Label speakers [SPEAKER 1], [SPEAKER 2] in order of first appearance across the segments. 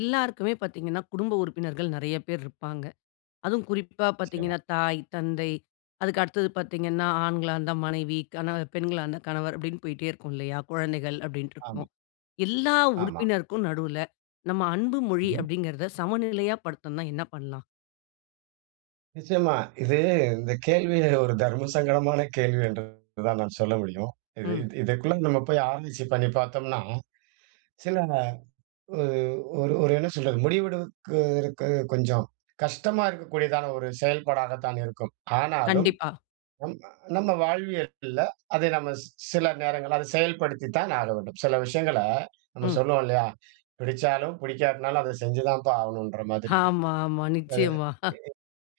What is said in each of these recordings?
[SPEAKER 1] எல்லாருக்குமே பாத்தீங்கன்னா குடும்ப உறுப்பினர்கள் நெறைய பேரு இருப்பாங்க. அதுவும் குறிப்பா
[SPEAKER 2] நிச்சயமா.
[SPEAKER 1] பாத்தீங்கன்னா, தாய், தந்தை அதுக்கு அடுத்தது பாத்தீங்கன்னா, ஆண்களா இருந்தா மனைவி. கண பெண்களா இருந்தா கணவர் அப்டின்னு போயிட்டே இருக்கும் இல்லையா குழந்தைகள் அப்டின்னு
[SPEAKER 2] ஆமா.
[SPEAKER 1] இருக்கும். எல்லா
[SPEAKER 2] ஆமா.
[SPEAKER 1] உறுப்பினருக்கும் நடுவுல, நம்ம அன்பு மொழி
[SPEAKER 2] ம்.
[SPEAKER 1] அப்படிங்கிறத சமநிலையா படுத்தணும்னா என்ன பண்ணலாம்?
[SPEAKER 2] நிச்சயமா. இது இந்த கேள்வி, ஒரு தர்மசங்கடமான கேள்வி என்று தான் நான் சொல்ல முடியும். இது
[SPEAKER 1] ம்.
[SPEAKER 2] இது இதுக்குள்ள நம்ம போய் ஆராய்ச்சி பண்ணி பாத்தோம்னா, சில ஒ ஒரு ஒரு என்ன சொல்றது, முடிவெடுக்கு இருக்கு கொஞ்சம் கஷ்டமா இருக்கக்கூடியதான ஒரு செயல்பாடாக தான் இருக்கும். ஆனாலும்,
[SPEAKER 1] கண்டிப்பா.
[SPEAKER 2] நம் நம்ம வாழ்வியல்ல, அதை நம்ம ஸ் சில நேரங்கள்ல, அதை செயல்படுத்தித்தான் ஆக வேண்டும். சில விஷயங்கள நம்ம
[SPEAKER 1] ம்.
[SPEAKER 2] சொல்லுவோம் இல்லையா, பிடிச்சாலும் புடிக்காட்னாலும் அத செஞ்சு தான்ப்பா ஆகணுன்ற மாதிரி.
[SPEAKER 1] ஆமா, ஆமா
[SPEAKER 2] அ
[SPEAKER 1] நிச்சயமா.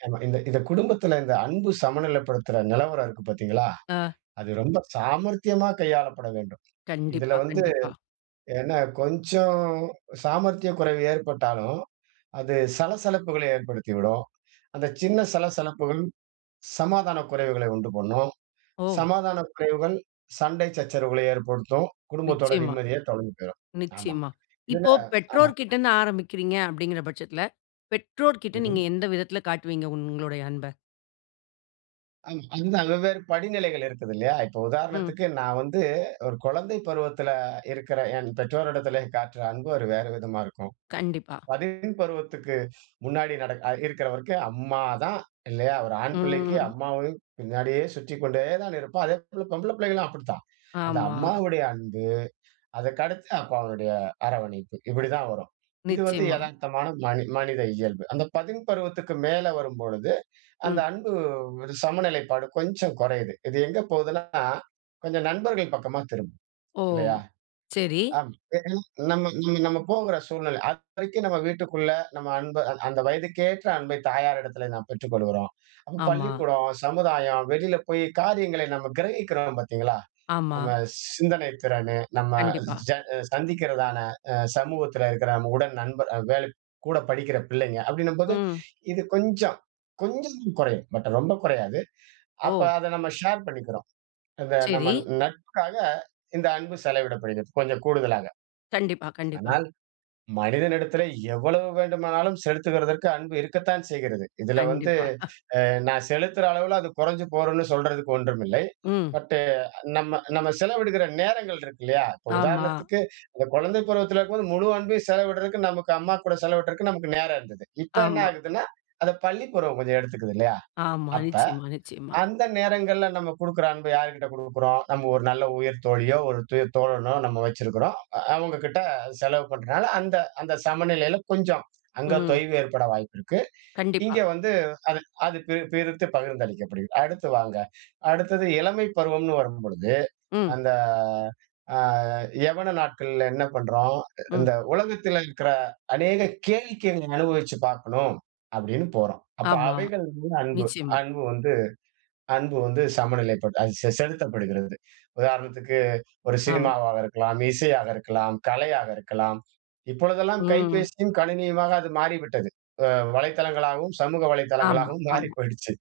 [SPEAKER 2] அ ஆமா, இந்த இந்த குடும்பத்துல இந்த அன்பு சமநிலைப்படுத்துற நெலவரம் இருக்கு பாத்தீங்களா,
[SPEAKER 1] அ.
[SPEAKER 2] அது ரொம்ப சாமர்த்தியமா கையாளப்பட வேண்டும். இதுல
[SPEAKER 1] கண்டிப்பா,
[SPEAKER 2] வந்து
[SPEAKER 1] கண்டிப்பா.
[SPEAKER 2] என்ன கொஞ்சம் சாமர்த்திய குறைவு ஏற்பட்டாலும், அது சலசலப்புக்கள ஏற்படுத்திவிடும். அந்த சின்ன சலசலப்புகள், சமாதான குறைவுகளை உண்டு பண்ணும்.
[SPEAKER 1] ஓ!
[SPEAKER 2] சமாதான குறைவுகள் சண்டை சச்சரவுகளை ஏற்படுத்தும். குடும்பத்தோட
[SPEAKER 1] நிச்சயமா,
[SPEAKER 2] நிம்மதியே தொலைஞ்சு போயிரும். ஆமா.
[SPEAKER 1] நிச்சயமா.
[SPEAKER 2] இதுல
[SPEAKER 1] இப்போ
[SPEAKER 2] ஆமா.
[SPEAKER 1] பெற்றோர்கிட்ட இருந்து ஆரம்பிக்கிறீங்க அப்டிங்கிற பட்சத்ல, பெற்றோர்கிட்ட நீங்க
[SPEAKER 2] ம்ஹ்ம்.
[SPEAKER 1] எந்த விதத்தில காட்டுவீங்க, உங்களுடைய அன்ப?
[SPEAKER 2] ஆமா. அந்தளவேற் படிநிலைகள் இருக்குது இல்லையா? இப்ப
[SPEAKER 1] ம்.
[SPEAKER 2] உதாரணத்துக்கு, நான் வந்து ஒரு குழந்தை பருவத்துல இருக்குற என் பெற்றோரிடத்திலே காட்டுற அன்பு ஒரு வேற விதமா இருக்கும்.
[SPEAKER 1] கண்டிப்பா.
[SPEAKER 2] பள்ளி பருவத்துக்கு முன்னாடி நடக் அ இருக்குறவரைக்கும் அம்மாதான் இல்லையா? ஒரு
[SPEAKER 1] ம்,
[SPEAKER 2] ஆண் பிள்ளைக்கு
[SPEAKER 1] ம், ம்.
[SPEAKER 2] அம்மாவை பின்னாடியே சுற்றிக்கொண்டேதான் இருப்பான். அதேபோல பொம்பள பிள்ளைகளும் அப்டித்தான். அந்த
[SPEAKER 1] ஆமா.
[SPEAKER 2] அம்மாவுடைய அன்பு, அதுக்கடுத்து அப்பாவினுடைய அரவணைப்பு. இப்படிதான் வரும். இது வந்து
[SPEAKER 1] நிச்சயமா.
[SPEAKER 2] எதார்த்தமான மனி மனித இயல்பு. அந்த பதின் பருவத்துக்கு மேல வரும்பொழுது, அந்த
[SPEAKER 1] ம்.
[SPEAKER 2] அன்பு ஒரு சமநிலைப்பாடு கொஞ்சம் கொறையுது. இது எங்க போகுதுன்னா, கொஞ்சம் நண்பர்கள் பக்கமா திரும்புது,
[SPEAKER 1] ஓ!
[SPEAKER 2] இல்லையா?
[SPEAKER 1] சரி.
[SPEAKER 2] ஆமா. ஏன்னா, நம்ம நம்ம நம்ம போகற சூழ்நில. அதுவரைக்கும் நம்ம வீட்டுக்குள்ள, நம்ம அன்ப அந் அந்த வயதுக்கேற்ற அன்பை தாயாரிடத்துல நாம் பெற்றுக்கொள்ளுகிறோம். அப்ப
[SPEAKER 1] ஆமா.
[SPEAKER 2] பள்ளிக்கூடம், சமுதாயம், வெளில போய் காரியங்களை நம்ம கிரகிக்கிறோம் பாத்தீங்களா?
[SPEAKER 1] ஆமா.
[SPEAKER 2] நம்ம சிந்தனைத் திறனு, நம்ம
[SPEAKER 1] கண்டிப்பா.
[SPEAKER 2] ஜ சந்திக்கிறதான அ சமூகத்துல இருக்குற நம்ம உடன் நண்பர் அ வேல் கூட படிக்கிற பிள்ளைங்க, அப்படீன்னும்போது,
[SPEAKER 1] ம்.
[SPEAKER 2] இது கொஞ்சம் கொஞ்சமும் குறையும். பட் ரொம்ப குறையாது. அப்ப
[SPEAKER 1] ஓ!
[SPEAKER 2] அத நம்ம ஷேர் பண்ணிக்கிறோம். அந்த
[SPEAKER 1] சரி.
[SPEAKER 2] நம்ம நட்புக்காக இந்த அன்பு செலவிடப்படுகிறது. கொஞ்சம் கூடுதலாக.
[SPEAKER 1] கண்டிப்பா, கண்டிப்பா.
[SPEAKER 2] ஆனால் மனிதனிடத்திலே எவ்வளவு வேண்டுமானாலும் செலுத்துகிறதற்கு அன்பு இருக்கத்தான் செய்கிறது. இதுல வந்து
[SPEAKER 1] கண்டிப்பா.
[SPEAKER 2] அ நான் செலுத்துற அளவுல அது கொறைஞ்சு போகுன்னு சொல்றதுக்கு ஒன்றுமில்லை.
[SPEAKER 1] ம்.
[SPEAKER 2] பட், நம்ம நம்ம செலவிடுகிற நேரங்கள் இருக்கு இல்லையா? இப்ப
[SPEAKER 1] ஆமா.
[SPEAKER 2] உதாரணத்துக்கு, அந்த குழந்தை பருவத்துல இருக்கும்போது முழு அன்பையும் செலவிடுறதுக்கு நமக்கு அம்மா கூட செலவிடுறதுக்கு நமக்கு நேரம் இருந்தது. இப்ப என்ன
[SPEAKER 1] ஆமா.
[SPEAKER 2] ஆகுதுன்னா, அத பள்ளி பருவம் கொஞ்சம் எடுத்துக்குது இல்லையா?
[SPEAKER 1] ஆமா.
[SPEAKER 2] அப்ப
[SPEAKER 1] நிச்சயமா, நிச்சயமா.
[SPEAKER 2] அந்த நேரங்கள்ல நம்ம குடுக்குற அன்ப யார்கிட்ட குடுக்குறோம்? நம்ம ஒரு நல்ல உயிர் தோழியோ, ஒரு உயிர் தோழனோ நம்ம வச்சிருக்கிறோம். அவங்ககிட்ட செலவு பண்றதுனால அந்த அந்த சமநிலையில கொஞ்சம், அங்க
[SPEAKER 1] ம்.
[SPEAKER 2] தொய்வு ஏற்பட வாய்ப்பு இருக்கு.
[SPEAKER 1] கண்டிப்பா.
[SPEAKER 2] இங்க வந்து அது அது பி பிரித்து பகிர்ந்தளிக்கப்படுகிறது. அடுத்து வாங்க, அடுத்தது இளமை பருவம்ன்னு வரும்பொழுது,
[SPEAKER 1] ம்.
[SPEAKER 2] அந்த அ யௌவன நாட்கள்ல என்ன பண்றோம்?
[SPEAKER 1] ம்.
[SPEAKER 2] இந்த உலகத்துல இருக்குற அநேக கேளிக்கையை நீங்க அனுபவிச்சு பாக்கணும், அப்படீன்னு போறோம். அப்ப
[SPEAKER 1] ஆமா.
[SPEAKER 2] அவைகள் மீது அன்பு
[SPEAKER 1] நிச்சயமா.
[SPEAKER 2] அன்பு வந்து அன்பு வந்து சமநிலைப்பட்டு அ செ செலுத்தப்படுகிறது. உதாரணத்துக்கு ஒரு
[SPEAKER 1] ஆம்.
[SPEAKER 2] சினிமாவாக இருக்கலாம், இசையாக இருக்கலாம், கலையாக இருக்கலாம். இப்பொழுதெல்லாம்
[SPEAKER 1] ம்.
[SPEAKER 2] கைபேசியும் கணினியுமாக அது மாறிவிட்டது. அ வலைத்தளங்களாகவும் சமூக
[SPEAKER 1] ஆமா,
[SPEAKER 2] வலைத்தளங்களாகவும் மாறி
[SPEAKER 1] ஆமா.
[SPEAKER 2] போய்டுச்சு.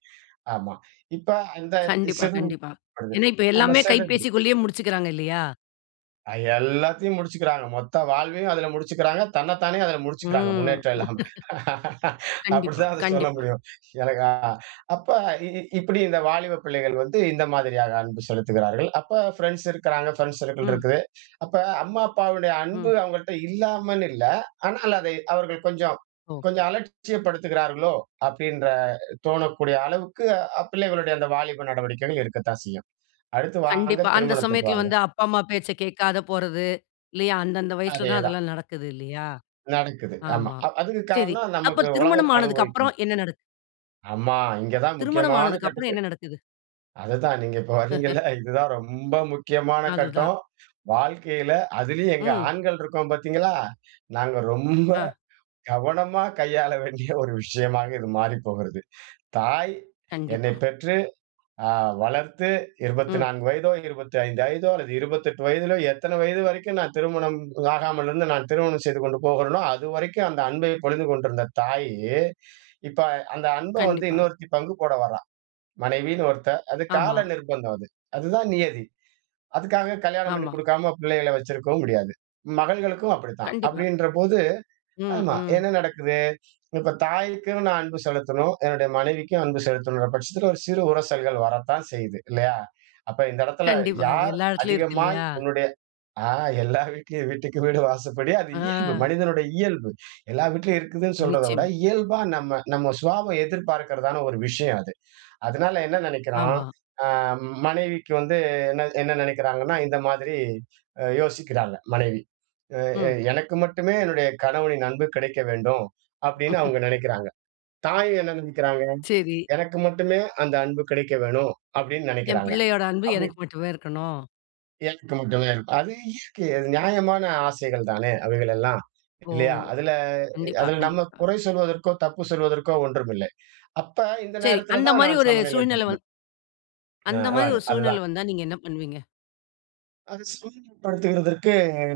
[SPEAKER 2] ஆமா. இப்ப அந்த
[SPEAKER 1] கண்டிப்பா, கண்டிப்பா.
[SPEAKER 2] செதுறப்படுது.
[SPEAKER 1] ஏன்னா இப்ப
[SPEAKER 2] ஆமா
[SPEAKER 1] எல்லாமே
[SPEAKER 2] செதுருது.
[SPEAKER 1] கைப்பேசி குள்ளயே முடிச்சுக்கிறாங்க இல்லையா?
[SPEAKER 2] அ எல்லாத்தையும் முடிச்சுக்கிறாங்க. மொத்த வாழ்வையும் அதில முடிச்சுக்கிறாங்க. தன்னைத்தானே அதில முடிச்சுக்கிறாங்க,
[SPEAKER 1] ம்.
[SPEAKER 2] முன்னேற்றம் இல்லாம.
[SPEAKER 1] கண்டிப்பா,
[SPEAKER 2] அப்படிதான் அதை சொல்ல
[SPEAKER 1] கண்டிப்பா.
[SPEAKER 2] முடியும். எனக்கா அப்ப இ இ இப்படி இந்த வாலிப பிள்ளைகள் வந்து இந்த மாதிரியாக அன்பு செலுத்துகிறார்கள். அப்ப ஃப்ரெண்ட்ஸ் இருக்கிறாங்க, ஃப்ரெண்ட்ஸ் சர்க்கிள்
[SPEAKER 1] ம்.
[SPEAKER 2] இருக்குது. அப்ப அம்மா, அப்பாவுடைய அன்பு
[SPEAKER 1] ம்.
[SPEAKER 2] அவங்கள்ட்ட இல்லாமல் இல்ல. ஆனால் அதை அவர்கள் கொஞ்சம்
[SPEAKER 1] ஓ.
[SPEAKER 2] கொஞ்சம் அலட்சியப்படுத்துகிறார்களோ, அப்படின்ற தோணக்கூடிய அளவுக்கு அ பிள்ளைகளுடைய அந்த வாலிப நடவடிக்கைகள் இருக்கத்தான் செய்யும். அடுத்து வாங்க,
[SPEAKER 1] கண்டிப்பா. அந்த
[SPEAKER 2] திருமணத்துக்கு
[SPEAKER 1] சமயத்தில
[SPEAKER 2] வாங்க.
[SPEAKER 1] வந்து அப்பா, அம்மா பேச்சை கேட்காம போறது, இல்லையா? அந்த அந்த வயசில தான்
[SPEAKER 2] அதேதான்.
[SPEAKER 1] அதெல்லாம் நடக்குது இல்லையா?
[SPEAKER 2] நடக்குது. ஆமா.
[SPEAKER 1] ஆமா.
[SPEAKER 2] அ அதுக்கு
[SPEAKER 1] சரி.
[SPEAKER 2] காரணம்
[SPEAKER 1] அப்ப
[SPEAKER 2] நமக்கு
[SPEAKER 1] திருமணம்
[SPEAKER 2] உலகத்தை
[SPEAKER 1] ஆனதுக்கு
[SPEAKER 2] அனுபவிக்கணும்.
[SPEAKER 1] அப்பறம் என்ன நடக்குது?
[SPEAKER 2] ஆமா. இங்க தான்
[SPEAKER 1] திருமணம்
[SPEAKER 2] முக்கியமான
[SPEAKER 1] ஆனதுக்கு அப்புறம்
[SPEAKER 2] கட்டுக்கு
[SPEAKER 1] என்ன நடக்குது?
[SPEAKER 2] அதுதான். நீங்க இப்ப வரீங்கல்ல. இதுதான் ரொம்ப முக்கியமான
[SPEAKER 1] அதுதான்.
[SPEAKER 2] கட்டம், வாழ்க்கையில. அதிலயும் எங்க
[SPEAKER 1] ம்.
[SPEAKER 2] ஆண்கள் இருக்கோம் பார்த்தீங்களா? நாங்க ரொம்ப
[SPEAKER 1] ஆ.
[SPEAKER 2] கவனமா கையாள வேண்டிய ஒரு விஷயமாக இது மாறி போகிறது. தாய் என்னை
[SPEAKER 1] கண்டிப்பா.
[SPEAKER 2] பெற்று அ வளர்த்து இருபத்தி
[SPEAKER 1] ம்.
[SPEAKER 2] நான்கு வயதோ 25 வயதோ அல்லது 28 வயதிலோ எத்தனை வயது வரைக்கும் நான் திருமணம் ஆகாமலிருந்து நான் திருமணம் செய்து கொண்டு போகிறேனோ அதுவரைக்கும் அந்த அன்பை பொழிந்து கொண்டிருந்த தாயி, இப்ப அந்த அன்ப வந்து
[SPEAKER 1] கண்டிப்பா.
[SPEAKER 2] இன்னொருத்தி பங்கு போட வரா. மனைவின்னு ஒருத்த அது
[SPEAKER 1] ஆமா.
[SPEAKER 2] கால நிர்பந்தம் அது. அதுதான் நியதி. அதுக்காக கல்யாணம் பண்ணி
[SPEAKER 1] ஆமா.
[SPEAKER 2] குடுக்காம பிள்ளைகளை வச்சிருக்கவும் முடியாது. மகள்களுக்கும் அப்படித்தான்.
[SPEAKER 1] கண்டிப்பா.
[SPEAKER 2] அப்படின்றபோது
[SPEAKER 1] ம்.
[SPEAKER 2] ஆமா.
[SPEAKER 1] ம்.
[SPEAKER 2] என்ன நடக்குது? இப்ப தாய்க்கும் நான் அன்பு செலுத்தணும், என்னுடைய மனைவிக்கும் அன்பு செலுத்தணும்ன்ற பட்சத்தில ஒரு சிறு உரசல்கள் வரத்தான் செய்யுது, இல்லையா? அப்ப இந்த இடத்தில
[SPEAKER 1] கண்டிப்பா. அது
[SPEAKER 2] யார்
[SPEAKER 1] எல்லா எடத்துலயும் இருக்கு
[SPEAKER 2] அதிகமாய்
[SPEAKER 1] இல்லையா?
[SPEAKER 2] உன்னுடைய அ எல்லார் வீட்டுலயும் வீட்டுக்கு வீடு வாசப்படி. அது இயல்பு.
[SPEAKER 1] ஆ.
[SPEAKER 2] மனிதனுடைய இயல்பு. எல்லா வீட்லயும் இருக்குதுன்னு சொல்றதை விட
[SPEAKER 1] நிச்சயமா.
[SPEAKER 2] இயல்பா நம்ம நம்ம சுபாவம் எதிர்பார்க்கிறதான ஒரு விஷயம் அது. அதனால என்ன நினைக்கிறோம்?
[SPEAKER 1] ஆமா.
[SPEAKER 2] அ மனைவிக்கு வந்து என்ன என்ன நினைக்கிறாங்கன்னா, இந்த மாதிரி அ யோசிக்கிறாங்க மனைவி, அ அ,
[SPEAKER 1] ம்.
[SPEAKER 2] "எனக்கு மட்டுமே என்னுடைய கணவனின் அன்பு கிடைக்க வேண்டும்." அப்படின்னு அவங்க நினைக்கிறாங்க. தாயும் என்ன நினைக்கிறாங்க?
[SPEAKER 1] சரி.
[SPEAKER 2] "எனக்கு மட்டுமே அந்த அன்பு கிடைக்க வேணும்." அப்படின்னு
[SPEAKER 1] என்
[SPEAKER 2] நினைக்கிறாங்க.
[SPEAKER 1] பிள்ளையோட அன்பு
[SPEAKER 2] அப்படி
[SPEAKER 1] எனக்கு மட்டுமே இருக்கணும்.
[SPEAKER 2] [unintelligible] அது இருக்கு. அது நியாயமான ஆசைகள் தானே அவைகள் எல்லாம்,
[SPEAKER 1] ஓ!
[SPEAKER 2] இல்லையா? அதில
[SPEAKER 1] கண்டிப்பா,
[SPEAKER 2] அதில நம்ம
[SPEAKER 1] கண்டிப்பா.
[SPEAKER 2] குறை சொல்வதற்கோ, தப்பு சொல்வதற்கோ ஒன்றும் இல்லை. அப்ப இந்த
[SPEAKER 1] சரி. அந்த
[SPEAKER 2] நேரத்திலதான்
[SPEAKER 1] மாரி
[SPEAKER 2] நான்
[SPEAKER 1] ஒரு
[SPEAKER 2] சமநிலை
[SPEAKER 1] சூழ்நிலை
[SPEAKER 2] [unintelligible]
[SPEAKER 1] வந்
[SPEAKER 2] அ
[SPEAKER 1] அந்த மாரி
[SPEAKER 2] அதாங்க.
[SPEAKER 1] ஒரு சூழ்நிலை
[SPEAKER 2] அதுதான்.
[SPEAKER 1] வந்தா, நீங்க என்ன பண்ணுவீங்க?
[SPEAKER 2] அதை சூழ்நிலைப்படுத்துகிறதற்கு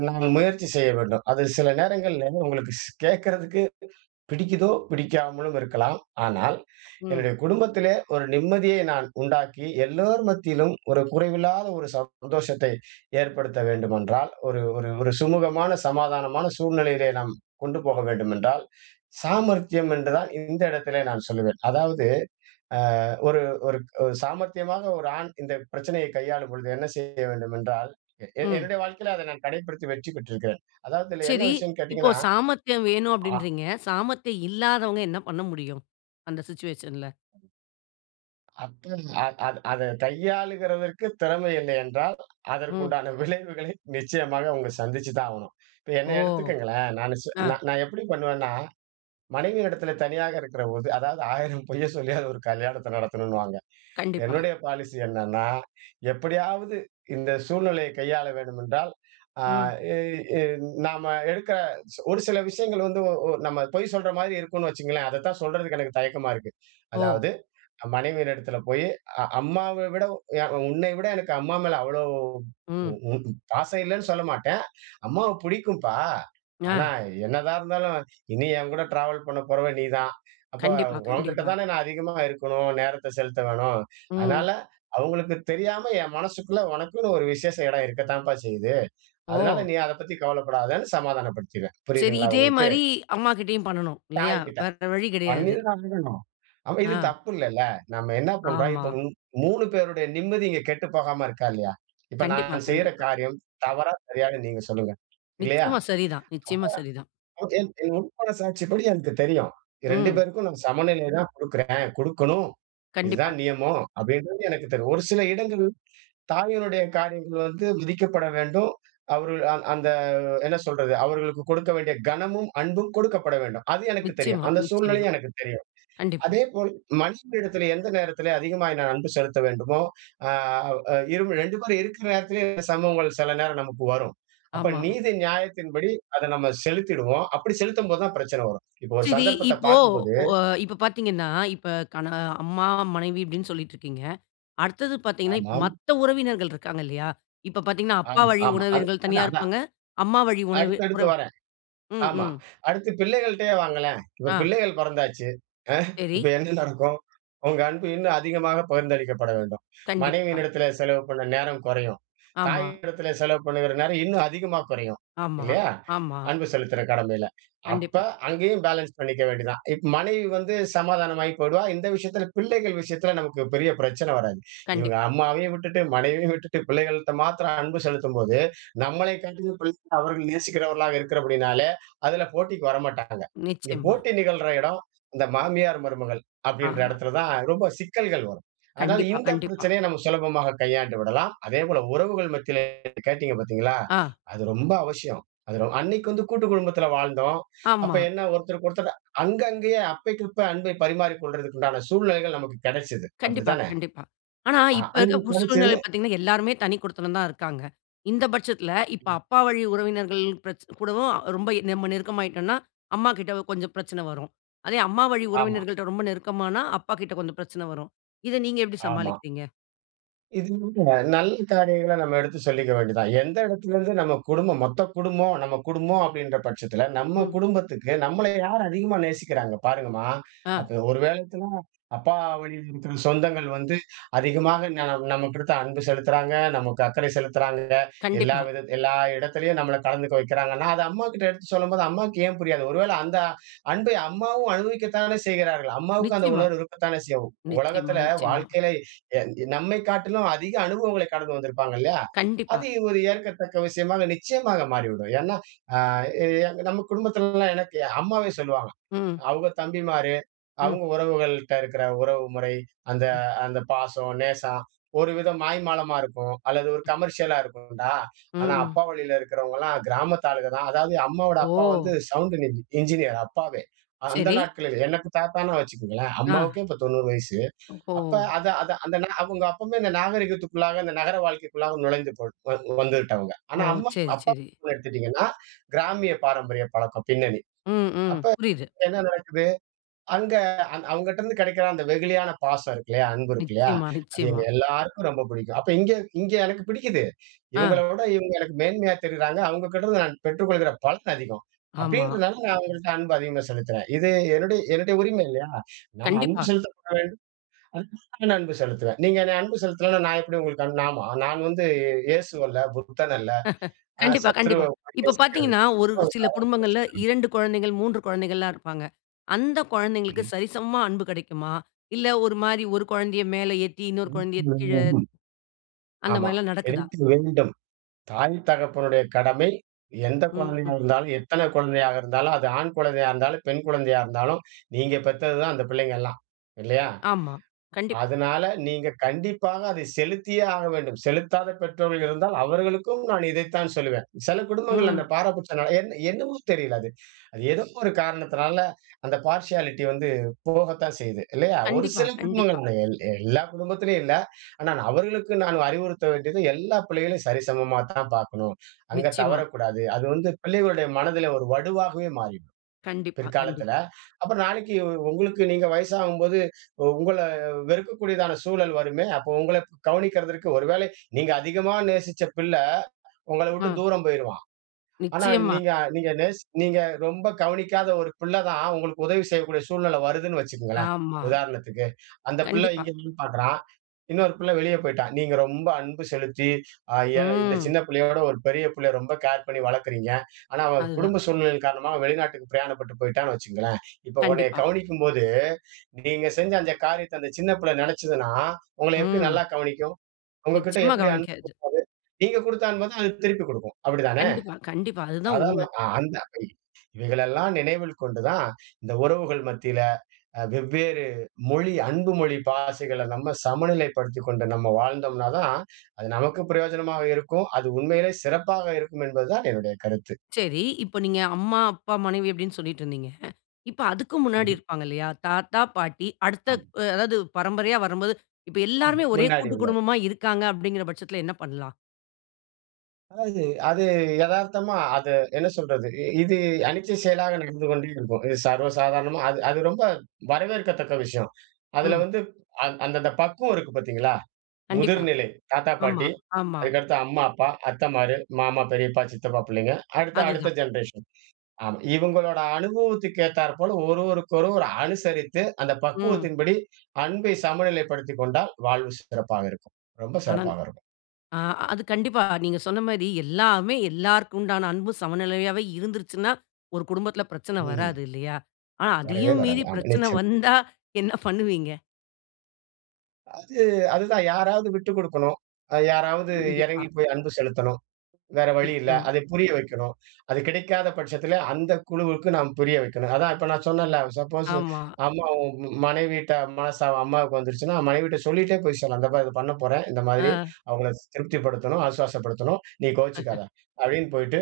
[SPEAKER 2] நான் முயற்சி செய்ய வேண்டும். அது சில நேரங்கள்ல உங்களுக்கு ஸ் கேட்கறதுக்கு பிடிக்கிதோ பிடிக்காமலும் இருக்கலாம். ஆனால்,
[SPEAKER 1] ம்.
[SPEAKER 2] என்னுடைய குடும்பத்திலே ஒரு நிம்மதியை நான் உண்டாக்கி எல்லோர் மத்தியிலும் ஒரு குறைவில்லாத ஒரு சந்தோஷத்தை ஏற்படுத்த வேண்டுமென்றால், ஒரு ஒரு ஒரு சுமூகமான, சமாதானமான சூழ்நிலையிலே நாம் கொண்டு போக வேண்டுமென்றால், சாமர்த்தியம் என்றால் இந்த இடத்திலே நான் சொல்லுவேன். அதாவது அ ஒரு ஒரு ஒரு சாமர்த்தியமாக ஒரு ஆண் இந்த பிரச்சனையை கையாளும் பொழுது என்ன செய்ய வேண்டுமென்றால், எ என்
[SPEAKER 1] ம்.
[SPEAKER 2] என்னுடைய வாழ்க்கையில அதை நான் கடைப்பிடித்து வச்சுக்கிட்டுருக்கேன். அதாவது, இதில என்ன
[SPEAKER 1] சரி.
[SPEAKER 2] விஷயம்ன்னு
[SPEAKER 1] இப்போ
[SPEAKER 2] கேட்டீங்கன்னா
[SPEAKER 1] சாமர்த்தியம் வேணும்
[SPEAKER 2] ஆ.
[SPEAKER 1] அப்படின்றீகிறீங்க. சாமர்த்தியம் இல்லாதவங்க என்ன பண்ண முடியும்? அந்த சிச்சுவேஷன்ல.
[SPEAKER 2] [unintelligible] அத அத அதை கையாளுகிறதற்கு திறமை இல்லை என்றால், அதற்கு
[SPEAKER 1] ம்.
[SPEAKER 2] உண்டான விளைவுகளை நிச்சயமாக அவங்க சந்திச்சுதான் ஆவணும். இப்ப
[SPEAKER 1] ஓ.
[SPEAKER 2] என்னைய எடுத்துக்கங்களேன். நானு சு
[SPEAKER 1] அ
[SPEAKER 2] நான் நான் எப்படி பண்ணுவேன்னா, மனைவியினிடத்திலே தனியாக இருக்கிறபோது, அதாவது 1000 பொய்யை சொல்லியாவது ஒரு கல்யாணத்தை நடத்தணுன்னுவாங்க.
[SPEAKER 1] கண்டிப்பா.
[SPEAKER 2] என்னுடைய பாலிசி என்னன்னா, எப்படியாவது இந்த சூழ்நிலையை கையாள வேணுமென்றால், அ
[SPEAKER 1] ம்.
[SPEAKER 2] எ எ நாம எடுக்கிற சி ஒரு சில விஷயங்கள் வந்து, ஒ ஒ நம்ம பொய் சொல்ற மாரி இருக்கும்ன்னு வச்சுக்கங்களேன். அதைத்தான் சொல்றதுக்கு எனக்கு தயக்கமா இருக்கு.
[SPEAKER 1] ஓ.
[SPEAKER 2] அதாவது அ மனைவியின் இடத்தில போய், அ அம்மாவை விட யா உன்னை விட எனக்கு அம்மா மேல அவ்வளோ
[SPEAKER 1] ம்.
[SPEAKER 2] ம் பாசம் இல்லைன்னு சொல்ல மாட்டேன். அம்மாவை புடிக்கும்ப்பா. ஆனா
[SPEAKER 1] ஞ.
[SPEAKER 2] என்னதான் இருந்தாலும், இனி என்கூட ட்ராவல் பண்ண போறவ நீதான். அப்ப
[SPEAKER 1] கண்டிப்பா,
[SPEAKER 2] உன்கிட்ட
[SPEAKER 1] கண்டிப்பா.
[SPEAKER 2] தானே நான் அதிகமா இருக்கணும். நேரத்தை செலுத்த வேணும்.
[SPEAKER 1] ம்.
[SPEAKER 2] அதனால அவங்களுக்கு தெரியாம, என் மனசுக்குள்ள உனக்குன்னு ஒரு விசேஷ இடம் இருக்கத்தாம்ப்பா செய்யுது. அதனால
[SPEAKER 1] ஓ.
[SPEAKER 2] நீ அதை பத்தி கவலைப்படாதேன்னு சமாதானப்படுத்திருவேன்.
[SPEAKER 1] சரி.
[SPEAKER 2] புரியுதுங்களா
[SPEAKER 1] இதே
[SPEAKER 2] உங்களுக்கு?
[SPEAKER 1] மாரி அம்மா கிட்டயும் பண்ணனும், இல்லையா?
[SPEAKER 2] தாய்கிட்ட,.
[SPEAKER 1] வேற வழி கிடையாது.
[SPEAKER 2] [unintelligible] ஆமா, இது
[SPEAKER 1] அ.
[SPEAKER 2] தப்பு இல்லல்ல. நாம என்ன பண்றோம்.
[SPEAKER 1] ஆமா.
[SPEAKER 2] இப்ப மூ 3 பேருடைய நிம்மதி இங்க கெட்டு போகாம இருக்கா? இல்லையா? இப்ப
[SPEAKER 1] கண்டிப்பா,
[SPEAKER 2] நான் செய்ற
[SPEAKER 1] கண்டிப்பா.
[SPEAKER 2] காரியம் தவறா? சரியான்னு நீங்க சொல்லுங்க. இல்லையா?
[SPEAKER 1] நிச்சயமா, சரி தான், நிச்சயமா, சரி தான்.
[SPEAKER 2] [unintelligible] என் என் உள் மனசாட்சிப்படி எனக்கு தெரியும். 2
[SPEAKER 1] ம்.
[SPEAKER 2] பேருக்கும் நம்ம சமநிலை தான் குடுக்கிறேன். குடுக்கணும்.
[SPEAKER 1] கண்டிப்பா.
[SPEAKER 2] இதுதான் நியமம். அப்படின்றது எனக்கு தெரியும். ஒரு சில இடங்கள் தாயினுடைய காரியங்கள் வந்து விதிக்கப்பட வேண்டும். அவர்கள் அந் அந்த என்ன சொல்றது, அவர்களுக்கு கொடுக்க வேண்டிய கனமும், அன்பும் குடுக்கப்பட வேண்டும். அது எனக்கு தெரியும்.
[SPEAKER 1] நிச்சயமா,
[SPEAKER 2] அந்த
[SPEAKER 1] நிச்சயமா.
[SPEAKER 2] சூழ்நிலையும் எனக்கு தெரியும்.
[SPEAKER 1] கண்டிப்பா.
[SPEAKER 2] அதேபோல் மனைவி இடத்திலே எந்த நேரத்திலே அதிகமாய் நான் அன்பு செலுத்த வேண்டுமோ அ இருவ் 2 பேரும் இருக்கிற நேரத்திலேயே இந்த சம்பவங்கள் சில நேரம் நமக்கு வரும். அப்ப
[SPEAKER 1] ஆமா.
[SPEAKER 2] நீதி நியாயத்தின் படி அத நாம செலுத்திடுவோம். அப்படி செலுத்தும் போது தான் பிரச்சனை வரும். இப்ப ஒரு
[SPEAKER 1] சரி.
[SPEAKER 2] சந்தர்ப்பத்தை
[SPEAKER 1] இப்போ
[SPEAKER 2] பார்க்கும்போது
[SPEAKER 1] ஒ இப்ப பார்த்தீங்கன்னா, இப்ப கண அம்மா, மனைவி அப்படீன்னு சொல்லிட்டிருக்கீங்க. அடுத்தது பார்த்தீங்கன்னா, இப்ப
[SPEAKER 2] ஆமாம்.
[SPEAKER 1] மத்த உறவினர்கள் இருக்காங்க இல்லையா? இப்ப பார்த்தீங்கன்னா, அப்பா
[SPEAKER 2] ஆமா,
[SPEAKER 1] வழி
[SPEAKER 2] ஆமா. அது
[SPEAKER 1] உறவினர்கள்
[SPEAKER 2] அதான்
[SPEAKER 1] தனியா
[SPEAKER 2] அதான்.
[SPEAKER 1] இருப்பாங்க. அம்மா வழி உணவு
[SPEAKER 2] அடுத்த
[SPEAKER 1] உற
[SPEAKER 2] அடுத்து வரேன்.
[SPEAKER 1] ம்.
[SPEAKER 2] ஆமா.
[SPEAKER 1] ம்.
[SPEAKER 2] அடுத்து பிள்ளைகள்ட்டேயே வாங்களேன். இப்ப
[SPEAKER 1] அ.
[SPEAKER 2] பிள்ளைகள் பொறந்தாச்சு. அ இப்ப
[SPEAKER 1] சரி.
[SPEAKER 2] என்ன நடக்கும்? உங்க அன்பு இன்னும் அதிகமாக பகிர்ந்தளிக்கப்பட வேண்டும்.
[SPEAKER 1] கண்டிப்பா.
[SPEAKER 2] மனைவியின் இடத்திலே செலவு பண்ண நேரம் கொறையும்.
[SPEAKER 1] ஆமா.
[SPEAKER 2] தாயினிடத்திலே செலவு பண்ணுகிற நேரம் இன்னும் அதிகமா கொறையும்.
[SPEAKER 1] ஆமா,
[SPEAKER 2] இல்லையா?
[SPEAKER 1] ஆமா.
[SPEAKER 2] அன்பு செலுத்துற கடமையில. அப்ப
[SPEAKER 1] கண்டிப்பா.
[SPEAKER 2] அங்கேயும் பேலன்ஸ் பண்ணிக்க வேண்டியது தான். இப்ப மனைவி வந்து சமாதானமாயி போயிடுவா. இந்த விஷயத்தில பிள்ளைகள் விஷயத்தில நமக்கு பெரிய பிரச்சனை வராது. இவங்க
[SPEAKER 1] கண்டிப்பா.
[SPEAKER 2] அம்மாவையும் விட்டுட்டு, மனைவியையும் விட்டுட்டு, பிள்ளைகள்ட்ட மாத்திரம் அன்பு செலுத்தும்போது, நம்மளைக் காட்டிலும் பிள்ளைகள அவர்கள் நேசிக்கிறவர்களாக இருக்கிற படியினாலே, அதில போட்டிக்கு வரமாட்டாங்க. இங்க
[SPEAKER 1] நிச்சயமா.
[SPEAKER 2] போட்டி நிகழ்ற இடம், இந்த "மாமியார்- மருமகள்" அப்படின்ற
[SPEAKER 1] ஆ.
[SPEAKER 2] இடத்தில தான் ரொம்ப சிக்கல்கள் வரும். அதனால
[SPEAKER 1] கண்டிப்பா,
[SPEAKER 2] இந்த
[SPEAKER 1] கண்டிப்பா.
[SPEAKER 2] பிரச்சனையை நம்ம சுலபமாக கையாண்டு விடலாம். அதேபோல உறவுகள் மத்தியிலே கேட்டீங்க பார்த்தீங்களா?
[SPEAKER 1] ஆ.
[SPEAKER 2] அது ரொம்ப அவஷியம். அது ரொ அன்னைக்கு வந்து கூட்டு குடும்பத்தில வாழ்ந்தோம். அப்ப
[SPEAKER 1] ஆமா.
[SPEAKER 2] என்ன ஒருத்தருக்கு ஒருத்தர் அங்க அங்கேயே அப்பைக்கு அப்ப அன்பை பரிமாறிக் கொள்றதுக்கு உண்டான சூழ்நிலைகள் நமக்கு கெடைச்சது.
[SPEAKER 1] கண்டிப்பா,
[SPEAKER 2] அப்படித்தானே?
[SPEAKER 1] கண்டிப்பா. ஆனா
[SPEAKER 2] அ
[SPEAKER 1] இப்ப இருக்க
[SPEAKER 2] அன்னைக்கு
[SPEAKER 1] பு சூழ்நிலை
[SPEAKER 2] கெடைச்சுது
[SPEAKER 1] பார்த்தீங்கன்னா எல்லாருமே தனி குடித்தனம் தான் இருக்காங்க. இந்த பட்சத்தில, இப்ப
[SPEAKER 2] ம்.
[SPEAKER 1] அப்பா வழி உறவினர்கள் பிரச் கூடவும் அ ரொம்ப எ நம்ம நெருக்கமாயிட்டோன்னா அம்மாகிட்ட கொஞ்சம் பிரச்சனை வரும். அதே அம்மா வழி
[SPEAKER 2] ஆமா.
[SPEAKER 1] உறவினர்கள்ட்ட ரொம்ப நெருக்கமானா, அப்பாகிட்ட கொஞ்சம் பிரச்சனை வரும். இதை நீங்க எப்படி
[SPEAKER 2] ஆமா.
[SPEAKER 1] சமாளிக்கிறீங்க?
[SPEAKER 2] இது போன்ற நல்ல காரியங்களை நம்ம எடுத்து சொல்லிக்க வேண்டியது தான். எந்த இடத்துலேருந்து நம்ம குடும்பம், மொத்த குடும்பம், நம்ம குடும்பம் அப்படின்ற பட்சத்தில, நம்ம
[SPEAKER 1] ம்.
[SPEAKER 2] குடும்பத்துக்கு நம்மளை யார் அதிகமா நேசிக்கிறாங்க. பாருங்கம்மா!
[SPEAKER 1] அ.
[SPEAKER 2] அப்ப ஒரு வேளத்துல, அப்பா வழியில இருக்கிற சொந்தங்கள் வந்து அதிகமாக ந நம்மக்குடுத்த அன்பு செலுத்துறாங்க. நமக்கு அக்கறை செலுத்துறாங்க. எல்லா
[SPEAKER 1] கண்டிப்பா.
[SPEAKER 2] விதத் எல்லா இடத்துலயும் நம்மளை கலந்துக்க வைக்கிறாங்கன்னா, அதை அம்மாகிட்ட எடுத்து சொல்லும்போது அம்மாவுக்கு ஏன் புரியாது? ஒருவேளை அந்த அன்பை அம்மாவும் அனுபவிக்க தானே செய்கிறார்கள். அம்மாவுக்கும் அந்த
[SPEAKER 1] நிச்சயமா.
[SPEAKER 2] உணர்வு இருக்கத்தானே செய்யும்.
[SPEAKER 1] நிச்சயமா,
[SPEAKER 2] உலகத்தில
[SPEAKER 1] நிச்சயமா.
[SPEAKER 2] வாழ்க்கையில, எ நம்மை காட்டிலும் அதிக அனுபவங்களை கடந்து வந்திருப்பாங்க இல்லையா.
[SPEAKER 1] கண்டிப்பா.
[SPEAKER 2] அது ஒரு ஏற்கத்தக்க விஷயமாக நிச்சயமாக மாறிவிடும். ஏன்னா அ எ நம்ம குடும்பத்திலல்லாம் எனக்கு அம்மாவே சொல்லுவாங்க.
[SPEAKER 1] ம்.
[SPEAKER 2] அவங்க தம்பிமாரு,
[SPEAKER 1] ம்.
[SPEAKER 2] அவங்க உறவுகள்ட்ட இருக்கிற உறவு முறை, அந்த
[SPEAKER 1] ம்.
[SPEAKER 2] அந்த பாசம், நேசம், ஒரு வித மாய்மாலமா இருக்கும். அல்லது ஒரு கமர்ஷியலா இருக்கும்டா.
[SPEAKER 1] ம்.
[SPEAKER 2] ஆனா,
[SPEAKER 1] ம்.
[SPEAKER 2] அப்பா வழியில இருக்கிறவங்கல்லாம் கிராமத்து ஆளுக தான். அதாவது அம்மாவோட அப்பா வந்து
[SPEAKER 1] ஓ.
[SPEAKER 2] சவுண்டின் இஞ் என்ஜினியர் அப்பாவே. அந்த
[SPEAKER 1] சரி.
[SPEAKER 2] நாட்களிலே. எனக்கு தாத்தான்னா வச்சுக்கங்களேன்.
[SPEAKER 1] ஆ.
[SPEAKER 2] அம்மாவுக்கும் இப்ப 90 வயசு. அப்ப
[SPEAKER 1] ஒஹோ!
[SPEAKER 2] அதை அதை அந்த நே அவங்க அப்பவுமே இந்த நாகரீகத்திற்குள்ளாக இந்த நகர வாழ்க்கைக்குள்ளாக நுழைந்து கொள் வந் வந்து விட்டவங்க. ஆனா,
[SPEAKER 1] ஓ!
[SPEAKER 2] அம்மா
[SPEAKER 1] சரி,
[SPEAKER 2] அப்பா
[SPEAKER 1] சரி.
[SPEAKER 2] குடும்பம் எடுத்துட்டீங்கன்னா, கிராமிய பாரம்பரிய பழக்கம் பின்னணி.
[SPEAKER 1] ம். ம்.
[SPEAKER 2] அப்ப
[SPEAKER 1] புரியுது.
[SPEAKER 2] என்ன நடக்குது? அங்க அந் அவங்கட்டருந்து கிடைக்கிற அந்த வெகுளியான பாசம் இருக்கு இல்லையா? அன்பு இருக்கு இல்லையா?
[SPEAKER 1] நிச்சயமா,
[SPEAKER 2] அது எங்க
[SPEAKER 1] நிச்சயமா.
[SPEAKER 2] எல்லாருக்கும் ரொம்ப புடிக்கும். அப்ப இங்க இங்க எனக்கு பிடிக்குது.
[SPEAKER 1] ஆ.
[SPEAKER 2] இவங்களை விட, இவங்க எனக்கு மேன்மையா தெரியிறாங்க. அவங்க கிட்ட இருந்து நான் பெற்றுக்கொள்ளுகிற பலன் அதிகம்.
[SPEAKER 1] ஆமா.
[SPEAKER 2] அப்படின்றனால, நான் அவங்கள்ட்ட அன்பு அதிகமா செலுத்துறேன். இது என்னுடைய என்னுடைய உரிமை இல்லையா? நான் அன்பு
[SPEAKER 1] கண்டிப்பா.
[SPEAKER 2] செலுத்தப்பட வேண்டும். [unintelligible] அன்பு செலுத்துவேன். நீங்க என்னைய அன்பு செலுத்தலைனா, நான் எப்படி உங்களுக்கு அன்பு நான் மொ நான் வந்து இயேசு அல்ல, புத்தன் அல்ல, அ
[SPEAKER 1] கண்டிப்பா,
[SPEAKER 2] சத்ரு
[SPEAKER 1] கண்டிப்பா.
[SPEAKER 2] மாரி
[SPEAKER 1] இப்ப பார்த்தீங்கன்னா,
[SPEAKER 2] யோசிக்கிறதுக்கு.
[SPEAKER 1] ஒரு
[SPEAKER 2] நானும் ஒரு
[SPEAKER 1] சில
[SPEAKER 2] சாதாரண
[SPEAKER 1] குடும்பங்கள்ல
[SPEAKER 2] மனுஷன் தானே.
[SPEAKER 1] 2 குழந்தைகள், 3 குழந்தைகள்ல்லாம் இருப்பாங்க. அந்த குழந்தைங்களுக்கு
[SPEAKER 2] ம்ஹ்ம்.
[SPEAKER 1] சரிசமமா அன்பு கெடைக்குமா? இல்ல ஒரு மாரி ஒரு குழந்தையை மேல ஏத்தி, இன்னொரு குழந்தையை கீழ
[SPEAKER 2] [unintelligible]
[SPEAKER 1] அந்த
[SPEAKER 2] .ஆமா.
[SPEAKER 1] மாரில்லாம் நடக்குதா?
[SPEAKER 2] கிடைக்க வேண்டும். தாய், தகப்பனுடைய கடமை எந்த குழந்தையாக
[SPEAKER 1] ம்.
[SPEAKER 2] இருந்தாலும், எத்தனை குழந்தையாக இருந்தாலும், அது ஆண் குழந்தையா இருந்தாலும், பெண் குழந்தையா இருந்தாலும், நீங்க பெத்தது தான் அந்த பிள்ளைங்க எல்லாம். இல்லையா.
[SPEAKER 1] ஆமா. கண்டிப்பா.
[SPEAKER 2] அதனால நீங்க கண்டிப்பாக அதை செலுத்தியே ஆக வேண்டும். செலுத்தாத பெற்றோர்கள் இருந்தால், அவர்களுக்கும் நான் இதைத்தான் சொல்லுவேன். சில குடும்பங்கள்
[SPEAKER 1] ம்.
[SPEAKER 2] அந்த பாராபட்சனால என்ன என்னமோ தெரியல அது. அது ஏதோ ஒரு காரணத்தினால, அந்த பார்ஷியாலிட்டி வந்து போகத்தான் செய்யுது, இல்லையா? ஒரு
[SPEAKER 1] கண்டிப்பா,
[SPEAKER 2] சில
[SPEAKER 1] கண்டிப்பா.
[SPEAKER 2] குடும்பங்கள்ல, எல் எல்லா குடும்பத்திலயும் இல்லை. ஆனால் அவர்களுக்கு நான் அறிவுறுத்த வேண்டியது, எல்லா பிள்ளைகளையும் சரிசமமாத்தான் பார்க்கணும். அங்க
[SPEAKER 1] நிச்சயமா.
[SPEAKER 2] தவறக்கூடாது. அது வந்து பிள்ளைகளுடைய மனதிலே ஒரு வடுவாகவே மாறிரும்,
[SPEAKER 1] கண்டிப்பா, கண்டிப்பா
[SPEAKER 2] பிற்காலத்தில. அப்பறம் நாளைக்கு உங்களுக்கு நீங்க வயசாகும்போது உங்களை வெறுக்கக்கூடியதான சூழல் வருமே. அப்ப உங்களை கவனிக்கிறதற்கு, ஒருவேளை நீங்க அதிகமா நேசிச்ச பிள்ள உங்களை விட்டு
[SPEAKER 1] அ.
[SPEAKER 2] தூரம் போயிருவான். ஆனா
[SPEAKER 1] நிச்சயமா.
[SPEAKER 2] நீங்க நீங்க நேசி நீங்க ரொம்ப கவனிக்காத ஒரு பிள்ளை தான் உங்களுக்கு உதவி செய்யக்கூடிய சூழ்நிலை வருதுன்னு வச்சுக்கங்களேன்
[SPEAKER 1] ஆமா.
[SPEAKER 2] உதாரணத்துக்கு. அந்த பிள்ளை
[SPEAKER 1] கண்டிப்பா.
[SPEAKER 2] இங்கேயும் பார்க்கிறான். இன்னொரு பிள்ளை வெளிய போய்ட்டான். நீங்க ரொம்ப அன்பு செலுத்தி அ ய இந்த
[SPEAKER 1] ம்.
[SPEAKER 2] சின்ன பிள்ளையோட ஒரு பெரிய பிள்ளையை ரொம்ப கேர் பண்ணி வளர்க்கிறீங்க. ஆனா அவன்
[SPEAKER 1] அதுதான்.
[SPEAKER 2] குடும்ப சூழ்நிலைகள் காரணமாக வெளிநாட்டுக்கு பிரயாணப்பட்டு போய்ட்டான்னு வச்சுக்கங்களேன். இப்ப உன்னைய
[SPEAKER 1] கண்டிப்பா.
[SPEAKER 2] கவனிக்கும் போது, நீங்க செஞ்ச அந்த காரியத்தை அந்த சின்ன பிள்ளை நெனைச்சுதுன்னா, உங்களை எப்படி
[SPEAKER 1] ம்.
[SPEAKER 2] நல்லா கவனிக்கும்? உங்ககிட்ட
[SPEAKER 1] நிச்சயமா
[SPEAKER 2] எப்படி அன்பு
[SPEAKER 1] கவனிக்காது.
[SPEAKER 2] குடுப்பது? நீங்க குடுத்த அன்பதான் அது திருப்பி குடுக்கும். அப்படி தானே.
[SPEAKER 1] கண்டிப்பா, கண்டிப்பா. அதுதான்
[SPEAKER 2] அதான்
[SPEAKER 1] உண்மை.
[SPEAKER 2] அந்த [unintelligible] இவைகளை எல்லாம் நினைவில் கொண்டு தான், இந்த உறவுகள் மத்தியில வெவ்வேறு மொழி, அன்பு மொழி பாசைகளை நம்ம சமநிலைப்படுத்திக்கொண்டு நம்ம வாழ்ந்தோம்ன்னாதான், அது நமக்கு பிரயோஜனமாக இருக்கும். அது உண்மையிலே சிறப்பாக இருக்கும் என்பது தான் என்னுடைய கருத்து.
[SPEAKER 1] சரி. இப்ப நீங்க அம்மா, அப்பா, மனைவி அப்படீன்னு சொல்லிட்டிருந்தீங்க. "இப்ப அதுக்கு முன்னாடி
[SPEAKER 2] ம்ஹ்ம்.
[SPEAKER 1] இருப்பாங்க இல்லையா? தாத்தா, பாட்டி அடுத்த
[SPEAKER 2] ஆம்.
[SPEAKER 1] அதாவது பரம்பரையா வரம்போது, இப்ப
[SPEAKER 2] ஆம்.
[SPEAKER 1] எல்லோருமே ஒரே
[SPEAKER 2] முன்னாடி
[SPEAKER 1] கூட்டு
[SPEAKER 2] உள்ளது.
[SPEAKER 1] குடும்பமா இருக்காங்க." அப்படிங்கிற பட்சத்தில என்ன பண்ணலாம்?
[SPEAKER 2] அதாவது, அது எதார்த்தமா அது என்ன சொல்றது? இது அணிச்சை செயலாக நடந்து கொண்டே இருக்கும். இது சர்வசாதாரணமா அது அது ரொம்ப வரவேற்கத்தக்க விஷயம். அதுல
[SPEAKER 1] ம்.
[SPEAKER 2] வந்து அந் அந்த அந்த பக்குவம் இருக்கு பாத்தீங்களா?
[SPEAKER 1] கண்டிப்பா.
[SPEAKER 2] முதிர்நிலை. தாத்தா,
[SPEAKER 1] ஆமா,
[SPEAKER 2] பாட்டி,
[SPEAKER 1] ஆமா.
[SPEAKER 2] அதுக்கடுத்து அம்மா, அப்பா, அத்தைமாரு, மாமா, பெரியப்பா, சித்தப்பா புள்ளைங்க. அடுத்து, அடுத்த
[SPEAKER 1] அதுதான்.
[SPEAKER 2] ஜெனரேஷன். ஆமா, இவங்களோட அனுபவத்துக்கு ஏத்தாற்போல, ஒருவருக்கொருவர் ஒரு அனுசரித்து, அந்த
[SPEAKER 1] ம்.
[SPEAKER 2] பக்குவத்தின்படி அன்பை சமநிலைப்படுத்திக் கொண்டால் வாழ்வு சிறப்பாக இருக்கும். ரொம்ப
[SPEAKER 1] ஆனா அந்
[SPEAKER 2] சிறப்பாக இருக்கும்.
[SPEAKER 1] அ அது கண்டிப்பா, நீங்க சொன்ன மாரி எல்லாமே எல்லோருக்கும் உண்டான அன்பு சமநிலையாகவே இருந்துருச்சுன்னா, ஒரு குடும்பத்துல பிரச்சனை
[SPEAKER 2] ம்.
[SPEAKER 1] வராது இல்லையா? ஆனா,
[SPEAKER 2] வரவே
[SPEAKER 1] அதையும்
[SPEAKER 2] வராது.
[SPEAKER 1] மீறி
[SPEAKER 2] ஆமா,
[SPEAKER 1] பிரச்சனை
[SPEAKER 2] நிச்சயமா.
[SPEAKER 1] வந்தா என்ன பண்ணுவீங்க?
[SPEAKER 2] அது, அதுதான் யாராவது விட்டு குடுக்கணும். யாராவது
[SPEAKER 1] கண்டிப்பா.
[SPEAKER 2] இறங்கி போய் அன்பு செலுத்தணும். வேற வழி இல்ல.
[SPEAKER 1] நிச்சயமா.
[SPEAKER 2] அதை புரிய வைக்கணும். அது கிடைக்காத பட்சத்துல, அந்த குழுவுக்கு நாம் புரிய வைக்கணும். அதான் இப்ப நான் சொன்னேன்ல்ல, சப்போஸ்
[SPEAKER 1] ஆமா.
[SPEAKER 2] அம்மாவும் மனைவியிட்ட மனஸ்தாபம் அம்மாவுக்கு வந்துருச்சுன்னா, மனைவிட்ட சொல்லிட்டே போய் சொல்லலாம். "இத பாரு, இத பண்ண போறேன், இந்த மாதிரி.
[SPEAKER 1] அ.
[SPEAKER 2] அவங்கள திருப்திப்படுத்தணும், ஆசுவாசப்படுத்தணும். நீ கோவிச்சிக்காத." அப்படீன்னு போயிட்டு,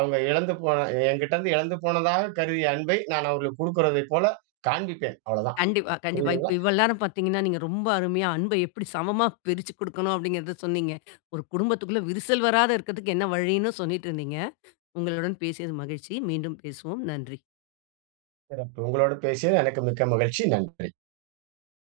[SPEAKER 2] அவங்க இழந்து போன என்கிட்டேருந்து இழந்து போனதாக கருதிய அன்பை நான் அவங்களுக்கு குடுக்குறதைப் போல காண்பிப்பேன். அவ்வளோதான்.
[SPEAKER 1] கண்டிப்பா, கண்டிப்பா. இப்ப,
[SPEAKER 2] புரியுதுங்களா?
[SPEAKER 1] இவ்வளவு நேரம் பாத்தீங்கன்னா, நீங்க ரொம்ப அருமையா, "அன்ப எப்படி சமமா பிரிச்சு குடுக்கணும்?" அப்படிங்குறத சொன்னீங்க. ஒரு குடும்பத்துக்குள்ள விரிசல் வராத இருக்கத்துக்கு என்ன வழின்னும் சொல்லீட்டிருந்தீங்க. உங்களுடன் பேசியது மகிழ்ச்சி. மீண்டும் பேசுவோம். நன்றி.
[SPEAKER 2] சிறப்பு. உங்களோடு பேசியது எனக்கும் மிக்க மகிழ்ச்சி. நன்றி.